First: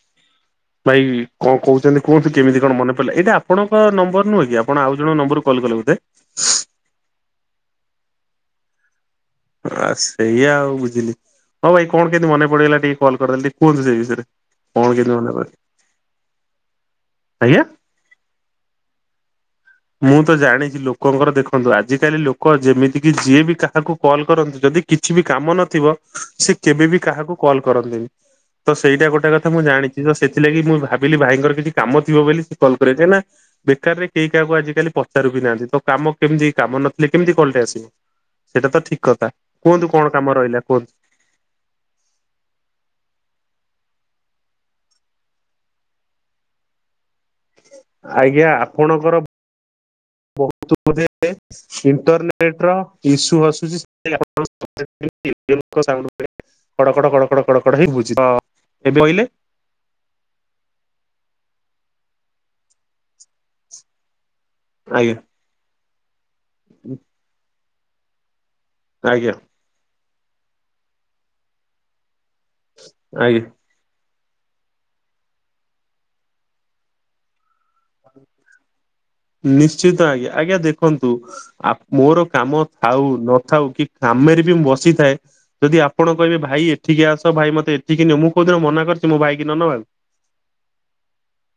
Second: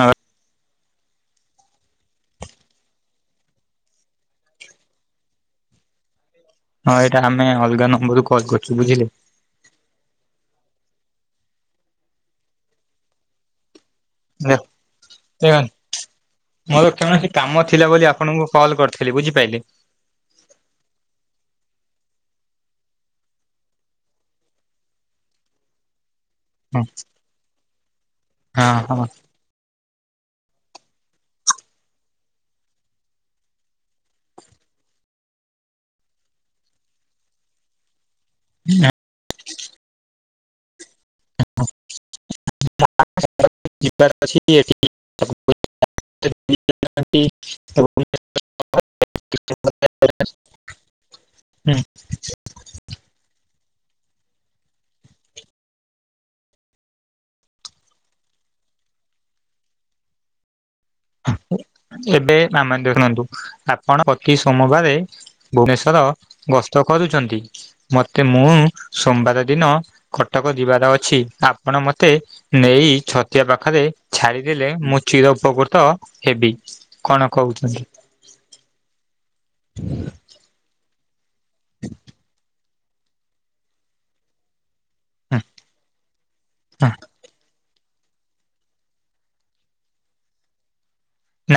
ହଁ। ଭାଇ କଣ କହୁଛନ୍ତି କୁହନ୍ତି କେମିତି କଣ ମନେ ପଡ଼ିଲା ଏଇଟା ଆପଣଙ୍କ ନମ୍ବର ନୁହେଁ କି ଆପଣ ଆଉ ଜଣ ନମ୍ବରରୁ କଲ୍ କଲେ ବୋଧେ? ହଁ ଏଇଟା ଆମେ ଅଲଗା ନମ୍ବରରୁୁ କଲ୍ କରିଚୁ ବୁଝିଲୁ। ଆ ସେଇଆ ଆଉ ବୁଝିଲି ହଉ ଭାଇ କଣ କେମିତି ମନେ ପଡି଼ଗଲା ଟିକେ କଲ୍ କରିଦେଲେ ଟିକେ କୁହନ୍ତୁ ସେଇ ବିଷୟରେ। ଦେଖ କଣ କେମିତି [unintelligible] ମନେ ପଡି ମୋର କୌଣସି ଆଜ୍ଞା କାମ ଥିଲା ବୋଲି ଆପଣଙ୍କୁ କଲ୍ କରିଥିଲି ବୁଝିପାଇଲେ। ମୁଁ ତ ଜାଣିଛି ଲୋକଙ୍କର ଦେଖନ୍ତୁ ଆଜିକାଲି ଲୋକ ଯେମିତି କି ଯିଏ ବି କାହାକୁ କଲ୍ କରନ୍ତୁ ଯଦି କିଛି ବି କାମ ନଥିବ ସେ କେବେ ବି କାହାକୁ କଲ୍ କରନ୍ତିନି ହଁ ତ ହଁ ସେଇଟା ଗୋଟେ ମୁଁ ଜାଣିଛି ତ ସେଥିଲାଗି ମୁଁ ଭାବିଲି ଭାଇଙ୍କ ର କିଛି କାମ ଥିବ ବୋଲି ସେ କଲ୍ କରେ କାହିଁ ନା ବେକାରରେ କେହି ଦେଖିବାକୁ ଆଜିକାଲି ପଚାରୁ ବି ନାହାନ୍ତି ତ କାମ କେମିତି କାମ ନଥିଲେ କେମିତି କଲ୍ ଟେ ଆସିବ। ଏଟା ତ ଠିକ୍ କଥା କୁହନ୍ତୁ କଣ କାମ ରହିଲା କୁହନ୍ତୁ। [inaudible] [unintelligible] ଆଜ୍ଞା ଆପଣଙ୍କର ବହୁତ୍ [unintelligible] ଇଣ୍ଟରନେଟ୍ [unintelligible] କଡ଼ କଡ଼ କଡ଼ କଡ଼ କଡ଼ ହେଇ [unintelligible] ଏବେ [unintelligible] ଶୁଣନ୍ତୁ ଆପଣ ପ୍ରତି ସୋମବାରେ ଆଜ୍ଞା ଭୁବନେଶ୍ଵର ଗସ୍ତ କରୁଛନ୍ତି ମତେ ମୁଁ ଆଜ୍ଞା ସୋମବାର ଦିନ କଟକ ଯିବାର ଅଛି ଆପଣ ମତେ ନେଇ ଆଜ୍ଞା ଛତିଆ ପାଖରେ ଛାଡ଼ିଦେଲେ ମୁଁ ଚିରପ୍ରକୃତ ହେବି କଣ କହୁଛନ୍ତି? ନିଶ୍ଚିତ ଆଜ୍ଞା ଆଜ୍ଞା ଦେ ଦେଖନ୍ତୁ ଆ ମୋର କାମ ଥାଉ ନଥାଉ କି କାମରେ ବି ମୁଁ ବସିଥାଏ। ଯଦି ଆପଣ କହିବେ ଭାଇ ଏଠିକି ଆସ ଭାଇ ମତେ ଏଠିକି ନିଅ ମୁଁ କୋଉଦିନ ମନା କରିଛି ମୋ ଭାଇ କୁ ନ ନବାକୁ।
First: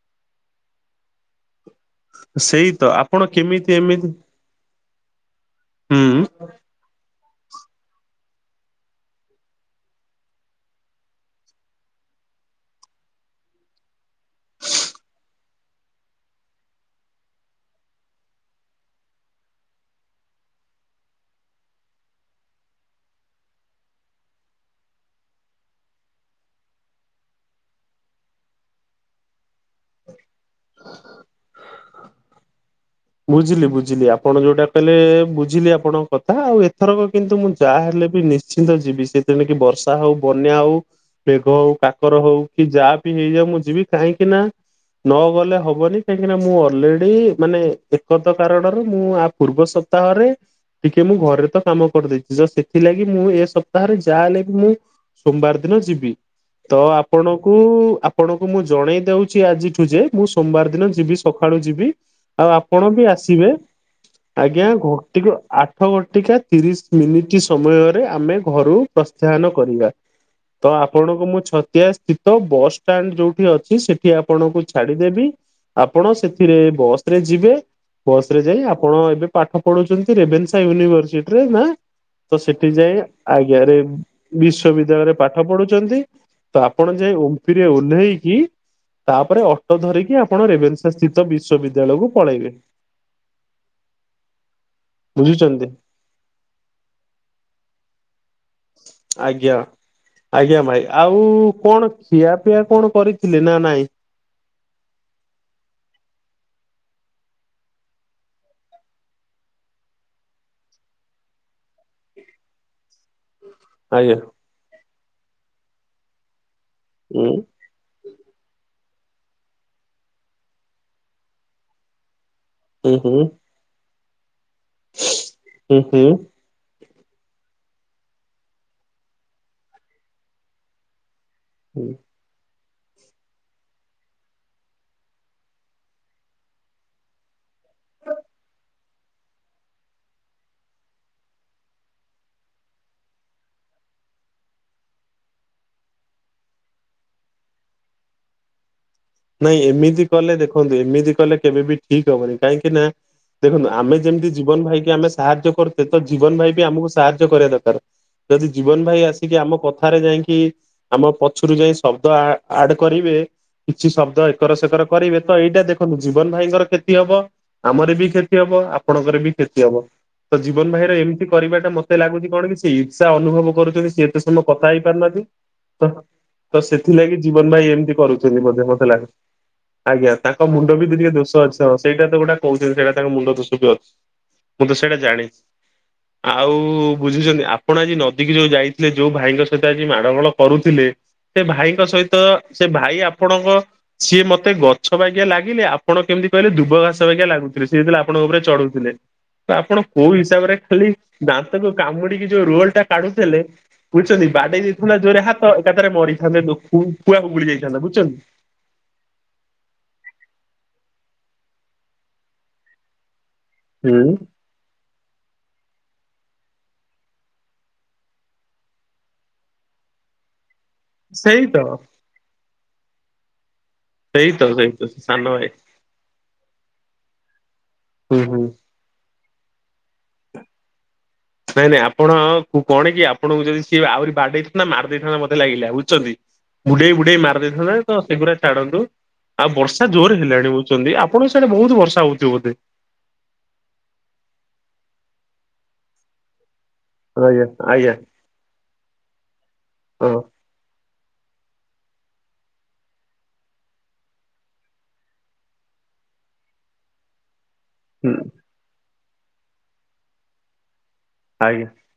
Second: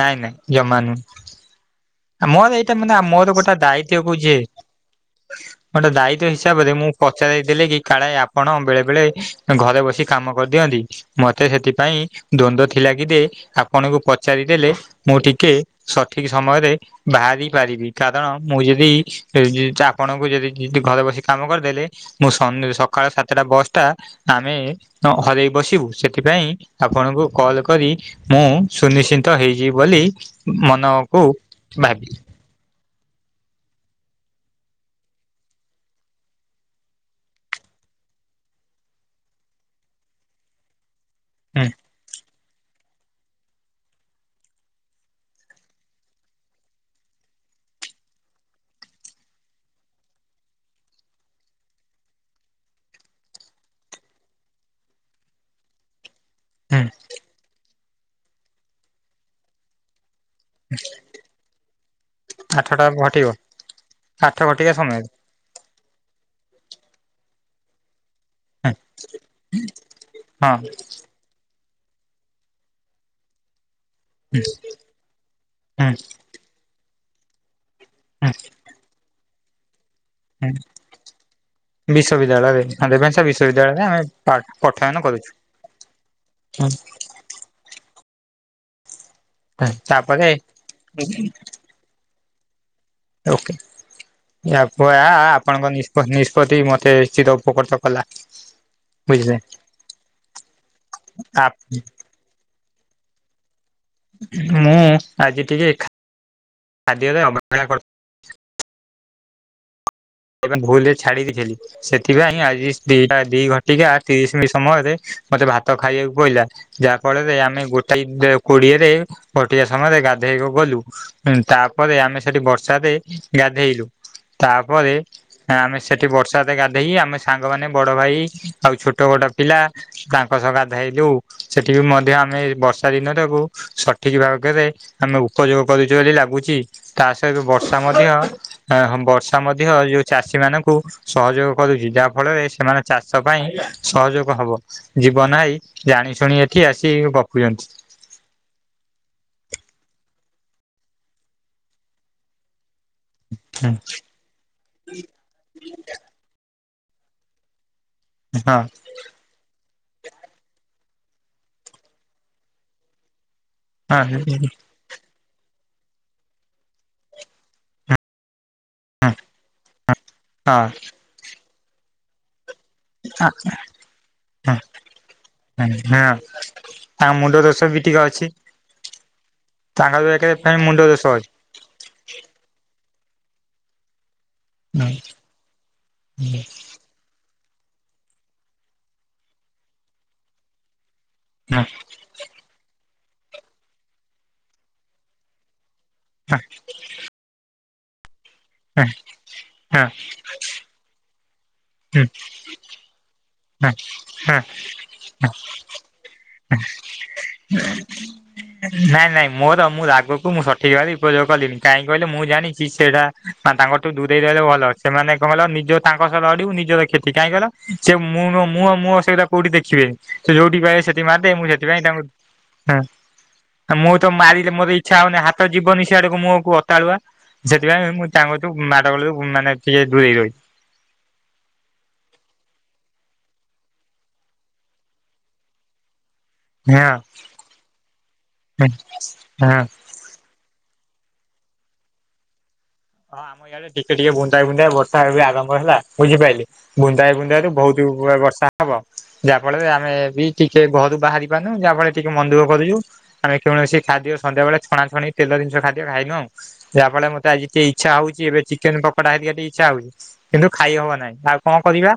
ନାଇଁ ନାଇଁ ଜମା ନୁହୁ। ମୋର ସେଇ ଏଇଟା ତ ମାନେ ଆପଣ ମୋର ଗୋଟେ କେମିତି ଦାୟିତ୍ଵ ଏମିତି [unintelligible] ଗୋଟେ ହୁଁ। ଦାୟିତ୍ଵ ତାପରେ ମୁଁ ପଚାରି ଦେଲେ କି କାଳେ ଆପଣ ବେଳେ ବେଳେ ଘରେ ବସି କାମ କରିଦିଅନ୍ତି। ମତେ ସେଥିପାଇଁ ଦ୍ଵନ୍ଦ୍ୱ ଥିଲା କି ଯେ ଆପଣଙ୍କୁ ପଚାରିଦେଲେ ମୁଁ ଟିକେ ସଠିକ୍ ସମୟରେ ବାହାରି ପାରିବି କାରଣ ମୁଁ ଯଦି [unintelligible] ଆପଣଙ୍କୁ ଯଦି ଘରେ ବସି କାମ କରିଦେଲେ ମୁଁ ସନ ସକାଳ ସାତଟା ବସ୍ ଟା ଆମେ ହରେଇ ବସିବୁ ସେଥିପାଇଁ ଆପଣଙ୍କୁ କଲ୍ କରି ମୁଁ ସୁନିଶ୍ଚିନ୍ତ ହେଇଯିବି ବୋଲି ମନକୁ ଭାବିଲି। ବୁଝିଲି ବୁଝିଲି ଆପଣ ଯୋଉଟା କହିଲେ ବୁଝିଲି ଆପଣଙ୍କ କଥା ଆଉ ଏଥରକ କିନ୍ତୁ ମୁଁ ଯାହାହେଲେ ବି ନି ନିଶ୍ଚିନ୍ତ ଯିବି ସେତେଣିକି ବର୍ଷା ହଉ, ବନ୍ୟା ହଉ, ମେଘ ହୁଁ ହଉ, କାକର ହଉ। କି ଯାହାବି ହେଇଯାଉ ମୁଁ ଯିବି କାହିଁକି ନା ନ ଗଲେ ହବନି କାହିଁକିନା ମୁଁ ଅଲରେଡି଼ ମାନେ ବିପଦ କାରଣରୁ ମୁଁ ଆ ପୂର୍ବ ସପ୍ତାହରେ ଟିକେ ମୁଁ ଘରେ ତ କାମ କରିଦେଇଚି ଜଷ୍ଟ୍ ସେଥିଲାଗି ମୁଁ ଏ ସପ୍ତାହରେ ଯାହା ହେଲେ ବି ମୁଁ ସୋମବାର ଦିନ ଯିବି ତ ହୁଁ ଆପଣଙ୍କୁ ଆପଣଙ୍କୁ ମୁଁ ଜଣେଇ ଦେଉଛି ଆଜିଠୁ ଯେ ମୁଁ ସୋମବାର ଦିନ ଯିବି ସକାଳୁ ଯିବି ଆଉ ଆପ ଆଠଟା ଆପଣ ବି ଘଟିବ ଆସିବେ ଆଠ ଆଜ୍ଞା ଘଟିକା ସମୟରେ। ଘଟିକ ଆ ଆଠ ଘଟିକା ତିରିଶି ମିନିଟ୍ ସମୟରେ ଆମେ ଘରୁ ପ୍ରସ୍ଥାୟନ କରିବା ହଁ ତ ଆ ଆପଣଙ୍କୁ ମୁଁ ଛତିଆ ସ୍ଥିତ ବସ୍ ଷ୍ଟାଣ୍ଡ୍ ଯୋଉଠି ଅଛି ସେ ସେଠି ଆପଣଙ୍କୁ ଛାଡ଼ିଦେବି ହୁଁ ଆପଣ ସେଥିରେ ବସ୍ ରେ ଯିବେ। ବସ୍ ହୁଁ ରେ ଯାଇ ଆପଣ ଏବେ ପାଠ ପଢୁ଼ଛନ୍ତି ହୁଁ ରେଭେନ୍ସା ୟୁନିଭରସିଟିରେ ନା? ତ ବିଶ୍ୱବିଦ୍ୟାଳୟରେ ସେଠି ହଁ ଯାଇ ରେଭେନ୍ସା ଆଜ୍ଞା ରେ ବିଶ୍ୱବିଦ୍ୟାଳୟରେ ଆମେ ପାଠୟନ ବିଶ୍ଵବିଦ୍ୟାଳୟରେ କରୁଛୁ। ପାଠ ପଢୁଚନ୍ତି। ତ ଆପଣ ଯେ ଓପି ରେ ଓହ୍ଲେଇକି ତାପରେ ଅଟୋ ଧରିକି ତାପରେ ଆପଣ ରେଭେନ୍ସା ସ୍ଥିତ ବିଶ୍ୱବି ବିଦ୍ୟାଳୟ କୁ ପଳେଇବେ। ଓକେ ଆପୁଆ ବୁଝୁଛନ୍ତି। ଆପଣଙ୍କ ନି ନିଷ୍ପତ୍ତି ମତେ ଚିରଉପକୃତ କଲା। ବୁଝିଲେ ଆଜ୍ଞା ଆଜ୍ଞା ଭାଇ ଆଉ କଣ ପିଆ ପିଆ କଣ କରିଥିଲେ ନା ନାଇଁ? ମୁଁ ଆଜି ଟିକେ ଖାଦ୍ୟରେ ଅବହେଳା କରି ଏ ଭୁଲରେ ଛାଡି ଦେଇଥିଲି ସେଥିପାଇଁ ଆଜି ଦିଟା ଦି ଘଟିକି ଆ ଆଜ୍ଞା ତିରିଶ ମିଶ ସମୟରେ ମତେ ଭାତ ଖାଇବାକୁ ପଇଲା ଯାହା ହୁଁ ଫଳରେ ଆମେ ଗୋ ଟାଇମ୍ ରେ କୋଡିଏରେ ଘଟିଆ ସମୟରେ ଗାଧୋଇବାକୁ ଗଲୁ ତାପରେ ଆମେ ସେଠି ବର୍ଷ ର୍ଷାରେ ହୁଁ ହୁଁ ଗାଧେଇଲୁ ତାପରେ ଆମେ ସେଠି ହୁଁ ବର୍ଷ ଗାଧେଇ ଆମେ ସାଙ୍ଗମାନେ ବଡ ଭାଇ ଆଉ ଛୋଟ ବଟ ପିଲା ତାଙ୍କ ସହ ଗାଧେଇଲୁ। ସେଠି ହୁଁ। ମଧ୍ୟ ଆମେ ବର୍ଷ ଦିନଟାକୁ ସଠିକ୍ ଭାବରେ ଆମେ ଉପଯୋଗ କରୁଛୁ ବୋଲି ଲାଗୁଛି। ତା ସହିତ ବର୍ଷା ମଧ୍ୟ ହମ୍ ବର୍ଷା ମଧ୍ୟ ଇୟେ ଚାଷୀ ମାନଙ୍କୁ ସହଯୋଗ କରୁଛି ଯାହା ଫଳରେ ସେମାନେ ଚାଷ ପାଇଁ ସହଯୋଗ ହବ। ଜୀବନ ଆଇ ଜାଣି ଶୁଣି ଏଠି ଆସିି ବପୁଚନ୍ତି। ନାଇଁ ଏମିତି କଲେ ଦେଖନ୍ତୁ ଏମିତି କଲେ କେବେ ବିି ଠିକ୍ ହବନି କାହିଁକି ନା ହଁ ଦେଖନ୍ତୁ ଆମେ ଯେମିତି ଜୀବନ ଭାଇକି ଆମେ ସାହାଯ୍ୟ କରୁଛେ ତ ଜୀବନ ଭାଇ ବି ଆମକୁ ସାହାଯ୍ୟ କରିବା ଦରକାର୍। ଯଦି ହଁ। ଜୀବନ ଭାଇ ଆସ୍ କି ଆମ କଥାରେ ଯାଇକି ଆମ ପଛରୁ ଯାଇ ଶବ୍ଦ ଆ ଆଡ କରିବେ କିଛି ଶବ୍ଦ ହଁ ଏକର ସେକର କରିବେ ତ ଏଇଟା ଦେଖନ୍ତୁ ଜୀବନ ଭାଇଙ୍କର କ୍ଷତି ହବ ଆମର ବି କ୍ଷତି ହବ ଆ ଆପଣଙ୍କର ବି କ୍ଷତି ହବ ତ ଜୀବନ ଭାଇର ଏମିତି କରିବାଟା ମତେ ଲାଗୁଛି କଣ କି ଇର୍ଷା ଅନୁଭବ କରୁଛନ୍ତି ସି ଏତେ ସମୟ କଥା ହେଇ ପାରୁନାହାଁନ୍ତି ତ ହଁ ତ ତାଙ୍କ ସେଥିଲାଗି ମୁଣ୍ଡ ଜୀବନ ଦୋଷ ଭାଇ ବି ଏମିତି ଟିକେ ଅଛି କରୁଛନ୍ତି ବ ମତେଲାଗେ ତାଙ୍କର ଆଜ୍ଞା ତାଙ୍କ ଏକରେ ମୁଣ୍ଡ କିନ୍ତୁ ଅଛି। ଦୋଷ ଅ ଆଚ୍ଛା ସେଇଟା ତ ଗୋଟେ କହୁଛନ୍ତି ସେଇଟା ତାଙ୍କ ମୁଣ୍ଡ ଦୋଷ ବି ଅଛି ମୁଁ ତ ସେଇଟା ଜାଣିଛି। ଆଉ ବୁଝୁଛନ୍ତି ଆପଣ ଆଜି ନଦୀକୁ ଯୋଉ ଯାଇଥିଲେ ଯୋଉ ଭାଇଙ୍କ ସହିତ ଆଜି ମାଡଗୋଳ କରୁଥିଲେ ସେ ଭାଇଙ୍କ ସହିତ ସେ ଭାଇ ଆପଣଙ୍କ ସିଏ ମତେ ଗଛ ବାଗିଆ ଲାଗିଲେ ଆ ପଣ କେମିତି କହିଲେ ଦୁବଘାସ ଲାଗୁଥିଲେ ସେ ଜେତେଲେ ଆ ଆପଣଙ୍କ ଉପରେ ଚଢୁଥିଲେ ତ ଆପଣ କୋଉ ହିସାବରେ ଖାଲି ଦାନ୍ତକୁ କାମୁଡିକି ଯୋଉ ରୋଲ ଟା କାଢୁଥିଲେ। ବୁଝିଛନ୍ତି ବାଡେଇ ଦେଇଥାନ୍ତା ଜୋରେ ହାତ ଏକାଥରେ ମରିଥାନ୍ତେ କୁଆକୁ ଗୁଳି ଯାଇଥାନ୍ତତା ବୁଝୁଛନ୍ତି। ନାଇଁ ନାଇଁ ମୋର ମୁଁ ରାଗକୁ ମୁଁ ସଠିକ ଭି ଉପଯୋଗ କଲିଣିି କାହିଁକି କହିଲେ ମୁଁ ଜାଣିଛି ସେଇଟା ମା ତାଙ୍କଠୁ ହୁଁ ଦୂରେଇ ଦେଲେ ଭଲ ସେମାନେ କଣ କହିଲ ନିଜ ତାଙ୍କ ସହ ଲଢିବୁ ନିଜର କ୍ଷତି କାହିଁକି କିହିଲ ସେ ମୁଁ ମୁଁ ମୁଅ ସେଆଡ଼େ କୁଆଡେ ଦେଖିବେ ସେ ଯଉଠି ପାଇବେ ସେଠି ମାଦେ ସେଇ ମୁଁ ତ ସେଥିପାଇଁ ତାଙ୍କୁ ହୁଁ। ମୁଁ ତ ସେଇ ମାରିଲି ମୋର ସେଇ ତ ଇଚ୍ଛା ସେ ହଉନି ସାନ ଭାଇ ହାତ ଯିବନି ସିଆଡକୁ ମୁଁ ଅକାଳୁଆ ସେଥିପାଇଁ ମୁଁ ହୁଁ ହୁଁ। ଚାଙ୍ଗୁଛୁ ମାଡ ଗୋଳୁ ମାନେ ଟିକେ ଦୂରେଇ ରହୁଛି। ନାଇଁ ନାଇଁ ଆପଣ କଣ କି ଆପଣଙ୍କୁ ଯଦି ସିଏ ଆହୁରି ବାଡ଼େଇଥାନ୍ତା ମାରି ଦେଇଥାନ୍ତା ମୋତେ ଲାଗିଲା ବୁଝୁଛନ୍ତି। ବୁଡେଇ ବୁଡେଇ ମାରି ଦେଇଥାନ୍ତା ତ ସେଗୁଡା ହଁ ଛାଡନ୍ତୁ ଆଉ ହଁ। ବର୍ଷା ଜୋର ହେଲାଣି ବୁଝୁଚନ୍ତି ଆପଣଙ୍କୁ ସେଇଟା ବହୁତ ବର୍ଷା ହେଉଥିବ ବୋଧେ। ହଁ ଆମ ୟାଡେ ଟିକେ ଟିକେ ବୁନ୍ଦାଏ ବୁନ୍ଦାଏ ବର୍ଷା ଏବେ ଆରମ୍ଭ ହେଲା ବୁଝିପାଇଲେ। ବୁନ୍ଦାଏ ବୁନ୍ଦାଏ ଆଜ୍ଞା ରୁ ବହୁତ ଆଜ୍ଞା ବର୍ଷା ହବ ଯାହା ଫଳରେ ଆମେ ହଁ ବି ଟିକେ ଘରୁ ବାହାରି ପାରୁନୁ ଯାହା ଫଳରେ ଟିକେ ମନଦୁଃଖ କରୁଛୁ। ଆମେ କୌଣସି ଖାଦ୍ୟ ସନ୍ଧ୍ୟାବେଳେ ଛଣାଛଣି ତେଳ ଜିନିଷ୍ ଖାଦ୍ୟ ଖାଇନୁ ଆଉ ଯାହା ଫଳରେ ମତେ ଆଜି ଇଚ୍ଛା ହୁଁ ହଉଛି ଏବେ ଚିକେନ୍ ପକୋଡା ହେରିକା ଟିକେ ଇଚ୍ଛା ହଉଛି କିନ୍ତୁ ଖାଇ ହବ ନାହିଁ। ଆଉ କଣ ଆଜ୍ଞା କରିବା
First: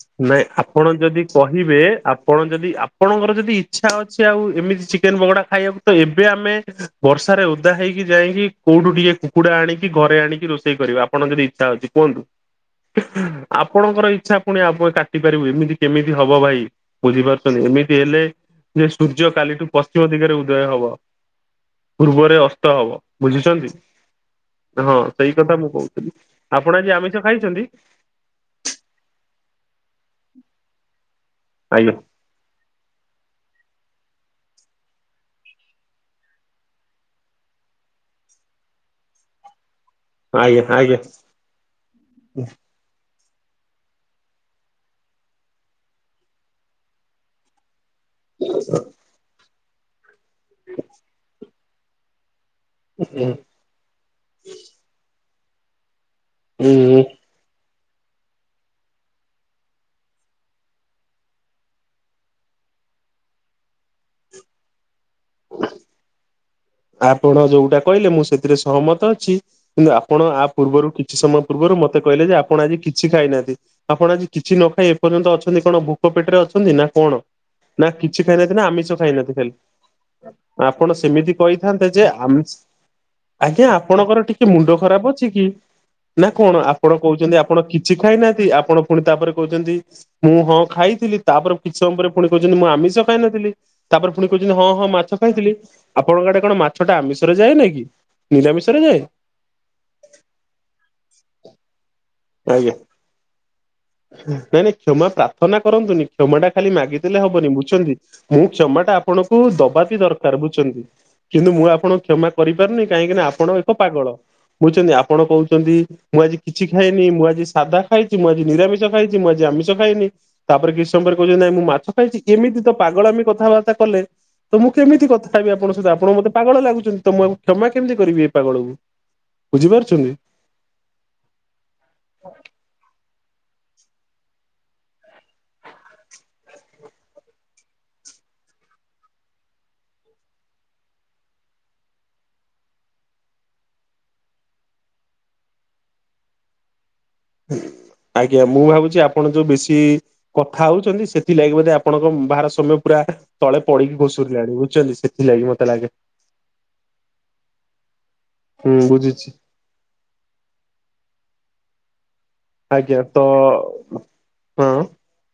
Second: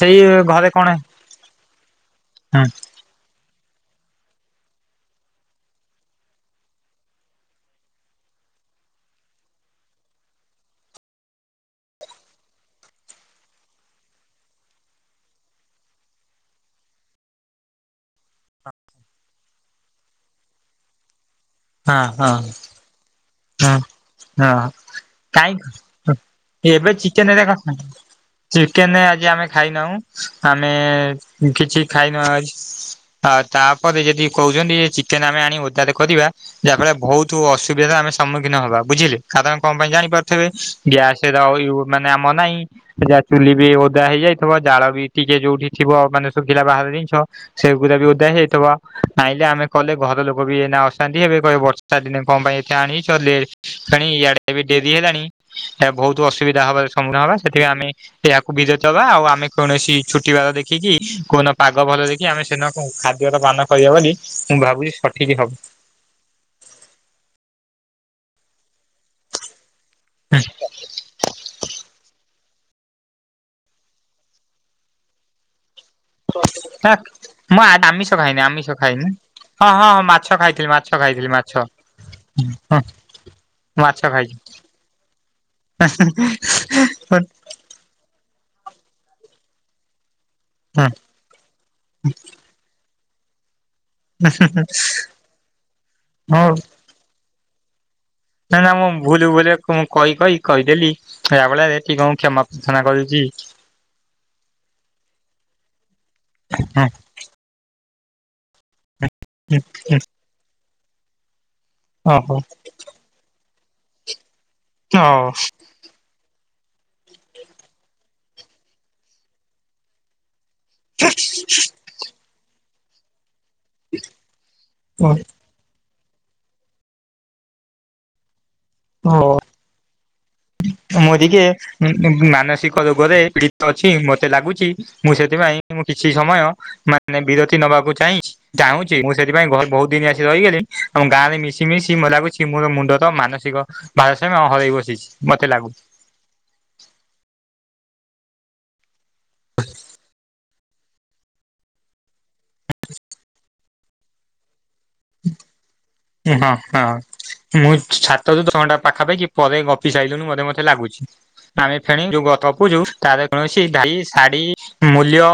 ସେଇ ନାଇଁ ଘରେ କଣ ଆପଣ ଯଦି କହିବେ ଆପଣ ହଁ ଯଦି ଆ ଆପଣଙ୍କର ଯଦି ଇଚ୍ଛା ଅଛି ଆଉ ଏମିତି ଚିକେନ୍ ପକୋଡା ଖାଇବାକୁ ତ ଏବେ ଆମେ ବର୍ଷାରେ ଓଦା ହେଇକି ଯାଇକି କୋଉଠୁ ଟିକେ କୁକୁଡା ଆଣିକି ଘରେ ଆଣିକି ରୋଷେଇ କରିବେ ଆପଣ ଯଦି ଇ ଛା ଅଛି କୁହନ୍ତୁ। [unintelligible] ଆପଣଙ୍କର ଇଚ୍ଛା ଫୁଣି ଆପଣ କାଟି ପାରିବୁ ଏମିତି କେମିତି ହବ ଭାଇ ବୁଝିପାରୁଚନ୍ତି ଏମିତି ହେଲେ ଯେ ସୂର୍ଯ୍ୟ କାଲିଠୁ ପଶ୍ଚିମ ଦିଗରେ ଉଦୟ ହବ। ହଁ ପୂର୍ବରେ ହଁ ଅସ୍ଥ ହବ। ବୁଝୁଛନ୍ତି ହଁ ସେଇ କାଇଁ କଥା ମୁଁ କୋହୁଥିଲି। ଆପଣ ଏବେ ଆଜି ଆମିଷ ଚିକେନ ହେରିକା ଖାଇଚନ୍ତି? ଚିକେନ ଆଜି ଆମେ ଖାଇନାହୁଁ ଆମେ କିଛି ଆଜ୍ଞା ଖାଇନୁ ଆ ଜ ଆଉ ତାପରେ ଯଦି କୋହୁଚନ୍ତି ଚିକେନ୍ ଆମେ ଆଣି ଓଦାରେ କରିବା। ଯାହା ଫଳରେ ବୋହୁତ ଅସୁବିଧା ଆମେ ସମ୍ମୁଖୀନ ହବା ବୁଝିଲେ କାରଣ କଣ ପାଇଁ ଜାଣିପାରୁଥିବେ ଆଜ୍ଞା ଆଜ୍ଞା ଗ୍ୟାସେ [unintelligible] ମାନେ ଆମର ନାହିଁ। ଯା ଚୁଲି ବି ଓଦା ହେଇଯାଇଥିବ ଜାଳବି ଟିକେ ଯୋଉଠି ଥିବ ମାନେ ଶୁଖିଲା ବାହାରେ ଜିନିଷ ସେଗୁଡା ବି ଓଦା ହେଇଯାଇଥିବ ଆଇଁଲେ ଆମେ କଲେ ଘର ଲୋକ ବି ଏଇଁନା ଅଶାନ୍ତି ହେବେ କହିବେ ବ ର୍ଷା ଦିନେ କଣ ପାଇଁ ଏତେ ଆଣିଚ ଉଁ ଲେ ଫେଣି ଇଆଡେ କହିବେ ଡେରି ହେଲାଣି ହେ ବୋହୁ ତ ଅସୁବିଧା ହବା ଉଁ ସମ୍ମଖୀନ ହେବା ସେଥିପାଇଁ ଆମେ ଏହାକୁ ଭିଜେଇଦବା ଆଉ ଆମେ କୌଣସି ଛୁଟି ବାର ଦେଖିକି କୋଉ ଦିନ ପାଗ ଭଲ ଦେଖି କି ଆମେ ସେଦିନ ଖାଦ୍ୟର ପାନ କରିବା ବୋଲି ମୁଁ ଭାବୁଚି ସଠିକ୍ ହବ। ଆପଣ ଯୋଉଟା କହିଲେ ମୁଁ ସେଥିରେ ସହମତ ଅଛି। କିନ୍ତୁ ଆପଣ ଆ ପୂର୍ବରୁ କିଛି ସମୟ ପୂର୍ବରୁ ମତେ କହିଲେ ଯେ ଆପଣ ଆଜି କି କିଛି ଖାଇନାହାନ୍ତି ଆପଣ ଆଜି କିଛି ନଖାଇ ଏପର୍ଯ୍ୟନ୍ତ ଅଛନ୍ତି। କଣ ଭୋକ ପେଟରେ ଅଛନ୍ତି ନା ହେ କଣ? ମୁଁ ନା ଆମିଷ କିଛି ଖାଇନି ଖାଇନାହାନ୍ତି ନା ଆମିଷ ଖାଇନି। ଖାଇନାହାନ୍ତି ଖାଲି ହଁ ହଁ ହଁ ମାଛ ଖାଇଥିଲି ଆପଣ ମାଛ ଖାଇଥିଲି ସେମିତି ମାଛ କହିଥାନ୍ତେ ଯେ ଆମି ହଁ ଆଜ୍ଞା ମାଛ ଆପଣଙ୍କର ଖାଇଛି। ଟିକେ ମୁଣ୍ଡ ଖରାପ ଅଛି କି ନା କଣ ଆପଣ କୋହୁଚନ୍ତି ଆପଣ କିଛି ଖାଇନାହାନ୍ତି ଆପଣ ପୁଣି ତାପରେ କୋହୁଚନ୍ତି ମୁଁ ହଁ ଖାଇଥିଲି ତାପରେ କିଛି ସମୟ ପରେ ଫୁଣି କୋହୁଚନ୍ତି ମୁଁ ଆମିଷ ଖାଇନଥିଲି। ତାପରେ ପୁଣି କୋହୁଚନ୍ତି ହଁ ହଁ ମାଛ ଖାଇଥିଲି। ଆପଣଙ୍କ ଆଡେ ହଁ କଣ ମାଛଟା ଆମିଷରେ ଯାଏ ନାଇଁ କି? ନାଁ ନାଁ ନିରାମିଷରେ ମୁଁ ଯାଏ ଭୁଲ ଭୁଲରେ ମୁଁ କହି କହି କହିଦେଲି ଏହା ଫଳରେ କିଏ କଣ କ୍ଷମା ଆଜ୍ଞା। ପ୍ରାର୍ଥନା କରିଚି। ନାଇଁ ନାଇଁ କ୍ଷମା ପ୍ରାର୍ଥନା କରନ୍ତୁନି କ୍ଷମା ଟା ଖାଲି ମାଗିଦେଲେ ହବନି ବୁଝୁଛନ୍ତି। ମୁଁ କ୍ଷମା ଟା ଆପଣଙ୍କୁ ଦବା ବି ଦରକାର ବୁଝୁଚନ୍ତି କିନ୍ତୁ ମୁଁ ଆପଣ କ୍ଷମା ଓହୋ କରିପାରୁନି। କାହିଁକି ନା ଆପଣ ଏକ ପାଗଳ ବୁଝଚନ୍ତି ଆପଣ କହୁଚନ୍ତି ମୁଁ ଆଜି କିଛି ଖାଇନି ମୁଁ ଆଜି ସାଧା ଖାଇଚି। ମୁଁ ଆଜି ନିରାମିଷ ଖାଇଚି। ମୁଁ ଆଜି ଆମିଷ ଖାଇନି। ତାପରେ କିଛି ସମୟରେ କୋହୁଚନ୍ତି ନାଇଁ ମୁଁ ମାଛ ଖାଇଚି ଏମିତି ତ ପାଗଳାମି କଥାବାର୍ତ୍ତା କଲେ ତ ମୁଁ କେମିତି ଓ କଥା ହେବି ଆପଣଙ୍କ ସହିତ ଆପଣ ମତେ ପାଗଳ ଲାଗୁଚନ୍ତି ତ ମୁଁ ୟାଙ୍କୁ କ୍ଷମା କେମିତି କରିବି ଏଇ ପାଗଳକୁ ହଁ। ବୁଝି ପାରୁଚନ୍ତି। ମୁଁ ଟିକିଏ ଉଁ ଉଁ ମାନସିକ ରୋଗରେ ପୀଡିତ ଅଛି ମତେ ଲାଗୁଚି ମୁଁ ସେଥିପାଇଁ ମୁଁ କିଛି ସମୟ ମାନେ ବିରତି ନବାକୁ ଚାହିଁଚି। ଚାହୁଁଚି ମୁଁ ସେଥିପାଇଁ ଘରେ ବୋହୁତ ଦିନ ଆସି ରହିଗଲି ଆଉ ଗାଁରେ ମିଶି ମିିଶି ମତେ ଲାଗୁଚି ମୋର ମୁଣ୍ଡଟା ମାନସିକ ଭାରସାମ୍ୟ ହରେଇ ବସିଚି ମତେ ଲାଗୁଚି। ଆଜ୍ଞା ମୁଁ ଭାବୁଚି ଆପଣ ଯୋଉ ବେଶୀ କଥା ହୋଉଚନ୍ତି ସେଥିଲାଗି ବୋଧେ ଆପଣଙ୍କ ଭାରସାମ୍ୟ ପୁରା ତଳେ ପଡିକି ଘଷୁରିଲାଣି ବୁଝୁଚନ୍ତି। ଥିଲା କି ମତେ ଲାଗେ। ଉଁ ହଁ ହଁ ମୁଁ [unintelligible] ଘଣ୍ଟା ତଟା ହୁଁ ପାଖାପାଖି ବୁଝୁଛି ପରେ ଗ ପି ସାଇଲୁଣି ମତେ ମତେ ଲାଗୁଚି ଆମେ ଫେଣି ଯୋଉ ଗତ ପୁଚୁ ଆଜ୍ଞା ତାର ତ କୌଣସି ଭ୍ୟାଲି ଶାଢି ହଁ ମୂଲ୍ୟ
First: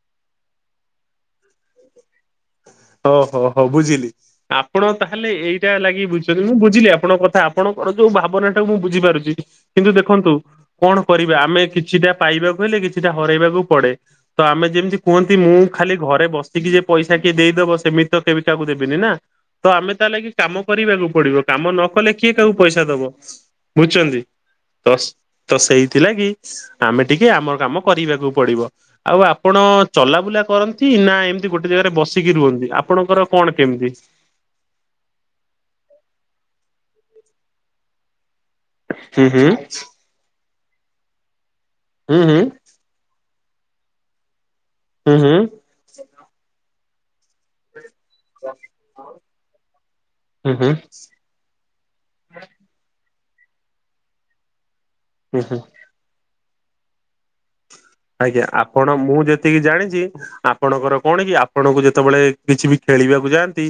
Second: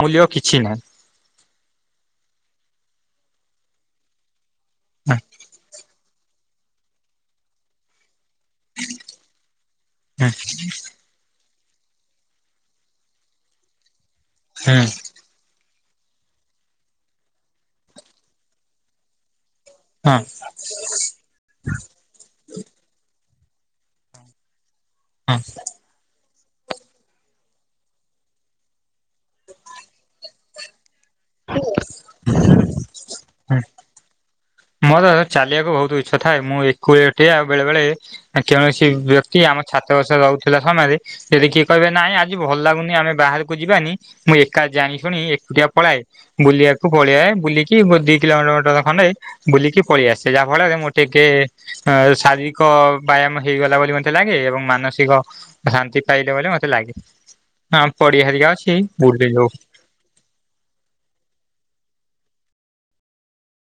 ମୂଲ୍ୟ କିଛି ନାହିଁ। ଓ ହୋ ହୋ ବୁଝିଲି ଆପଣ ତାହେଲେ ଏଇଟା ଲାଗି ବୁଝି ଯଦି ମୁଁ ବୁଝିଲି ଆପଣଙ୍କ କଥା ଆପଣଙ୍କର ଯୋଉ ଭାବନା ଟାକୁ ମୁଁ ବୁଝିପାରୁଚି କିନ୍ତୁ ହୁଁ ଦେଖନ୍ତୁ କଣ କରିବା ଆମେ କିଛିଟା ପାଇବାକୁ ହେଲେ କିଛିଟା ହରାଇବାକୁ ପଡେ ତ ଆମେ ହୁଁ ଯେମିତି କୁହନ୍ତି ମୁଁ ଖାଲି ଘରେ ବସିକି ଯେ ପଇସା କିଏ ଦେଇଦବ ସେମିତି ତ କେହି କାହାକୁ ଦେବିନି ନା। ତ ଆମେ ହଁ ତାଲାଗି କାମ କରିବାକୁ ପଡିବ କାମ ନ କଲେ କିଏ କାହାକୁ ପଇଷା ଦବ ବୁଝୁଚନ୍ତି। ତ ହଁ ହଁ। ତ ସେଇଥି ଲାଗି ଆମେ ଟିକେ ଆମର କାମ କରିବାକୁ ପଡିବ ଆଉ ଆପଣ ଚଲାବୁଲା କରନ୍ତି ନା ତି ଗୋଟେ ଜାଗାରେ ବସିକି ରୁହନ୍ତି ଆପଣଙ୍କର କଣ କେମିତି? ମୋର ଚାଲିବାକୁ ବହୁତ ଇଚ୍ଛା ଥାଏ ମୁଁ [unintelligible] ଆଉ ବେଳେ ବେଳେ କୌଣସି ହୁଁ ବ୍ୟକ୍ତି ହୁଁ ଆମ ଛାତ ବର୍ଷା ରହୁଥିଲା ସମୟରେ ଯଦି କିଏ କହିବେ ନାଇଁ ହୁଁ ଆଜି ଭଲ ହୁଁ ଲାଗୁନି ଆମେ ବାହାରକୁ ଯିବାନି, ମୁଁ ଏକା ଜାଣି ହୁଁ ଶୁଣି ହୁଁ ହୁଁ ଏକୁଟିଆ ପଳାଏ, ବୁଲିବାକୁ ପଳାଏ ବୁଲି ଦି କିଲୋମିଟର ମଟର ବୁଲିକି ପଳେଇ ଆସେ ଯାହା ଫଳ ହୁଁ ଶାରୀରିକ ବ୍ୟାୟାମ ହେଇଗଲା ବୋଲି ମତେ ଲାଗେ ଏବଂ ମାନସିକ ହୁଁ ହୁଁ। ଶାନ୍ତି ପାଇଲେ ବୋଲି ମୋତେ ଲାଗେ। ହଁ ପଡିଆ ଆଜ୍ଞା ହେରିକା ଅଛି ଆପଣ ମୁଁ ବୁଲି ଯାଉ ଯେତିକି ଜାଣିଛି ଆ ଆପଣଙ୍କର କଣ କି ଆପଣଙ୍କୁ ଯେତେବେଳେ କିଛି ବି ଖେଳିବାକୁ ଯାଆନ୍ତି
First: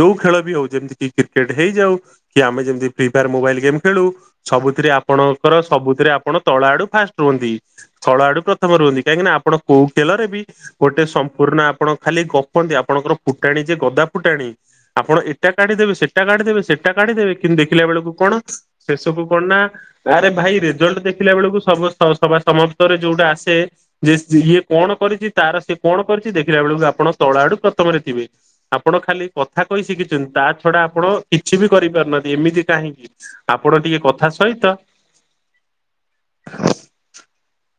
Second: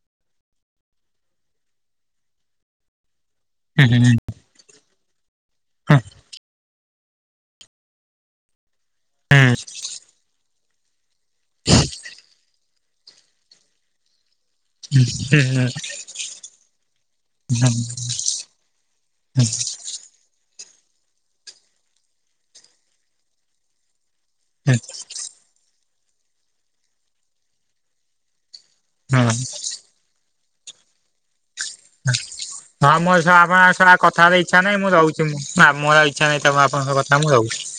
ଯୋଉ ଖେଳ ବି ହଉ ଯେମିତି କ୍ରିକେଟ୍ ହେଇଯାଉ କି ଆମେ ପ୍ରିପେୟାର ମୋବାଇଲ ଗେମ୍ ହୁଁ ଖେଳୁ ହୁଁ। ସବୁଥିରେ ଆପଣଙ୍କର ସବୁଥିରେ ଆପଣ ତଳ ଆଡୁ ଫାଷ୍ଟ ରୁହନ୍ତି ତଳ ଆଡୁ ରୁନ୍ତି କାହିଁକିନା ଆପଣ କୋଉଟେଲରେ ବି ଗୋଟେ ସମ୍ପୂର୍ଣ୍ଣ ଆପଣ ଖାଲି ଗପନ୍ତି ଆପଣଙ୍କର ଫୁଟାଣି ଯେ ଗଦା ଫୁଟାଣି। ଆପଣ ହୁଁ ଏଟା ହୁଁ କାଢିଦେବେ ସେଟା କାଢିଦବେ ସେଟା କାଢି ଦେବେ କିନ୍ତୁ ଦେଖା ହୁଁ ବେଳକୁ କଣ? ସେସବୁ କଣନା ଆରେ ଭାଇ ରେଜଲ୍ଟ ଦେଖିଲା ବେଳକୁ ସଭା ସମାପ୍ତରେ ଯୋଉଟା ଆସେ ଯେ ଇଏ ହୁଁ କଣ କରିଛି ତାର ସିଏ କଣ କରିଛି ଦେଖିଲା ବେଳକୁ ଆପଣ ତଳ ଆଡୁ ପ୍ରଥମରେ ଥିବେ। ଆପଣ ହୁଁ ଖାଲି ହୁଁ। କଥା କହି ଶିଖିଛନ୍ତି ତା ଛଡା ଆପଣ କିଛି ବି କରିପାରୁନାହାନ୍ତି। ଏମିତି ହଁ କାହିଁକି ମୋର ସହ ଆପଣଙ୍କ ଆପଣ ସହ ଟିକେ କଥା ହେବା ଇଚ୍ଛା ସହିତ ନାହିଁ ମୁଁ ମୋର ଆଉ ରହୁଛି ଇଚ୍ଛା ନାହିଁ ତ ମୁଁ ଆପଣଙ୍କ କଥା ମୁଁ ରହୁଛି।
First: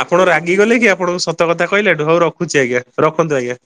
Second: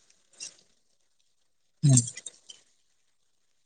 ଆପଣ ରାଗିଗଲେ କି ଆପଣଙ୍କୁ ସତ କଥା କହିଲାଠୁ ହଉ ରଖୁଛି ଆଜ୍ଞା ରଖନ୍ତୁ ଆଜ୍ଞା।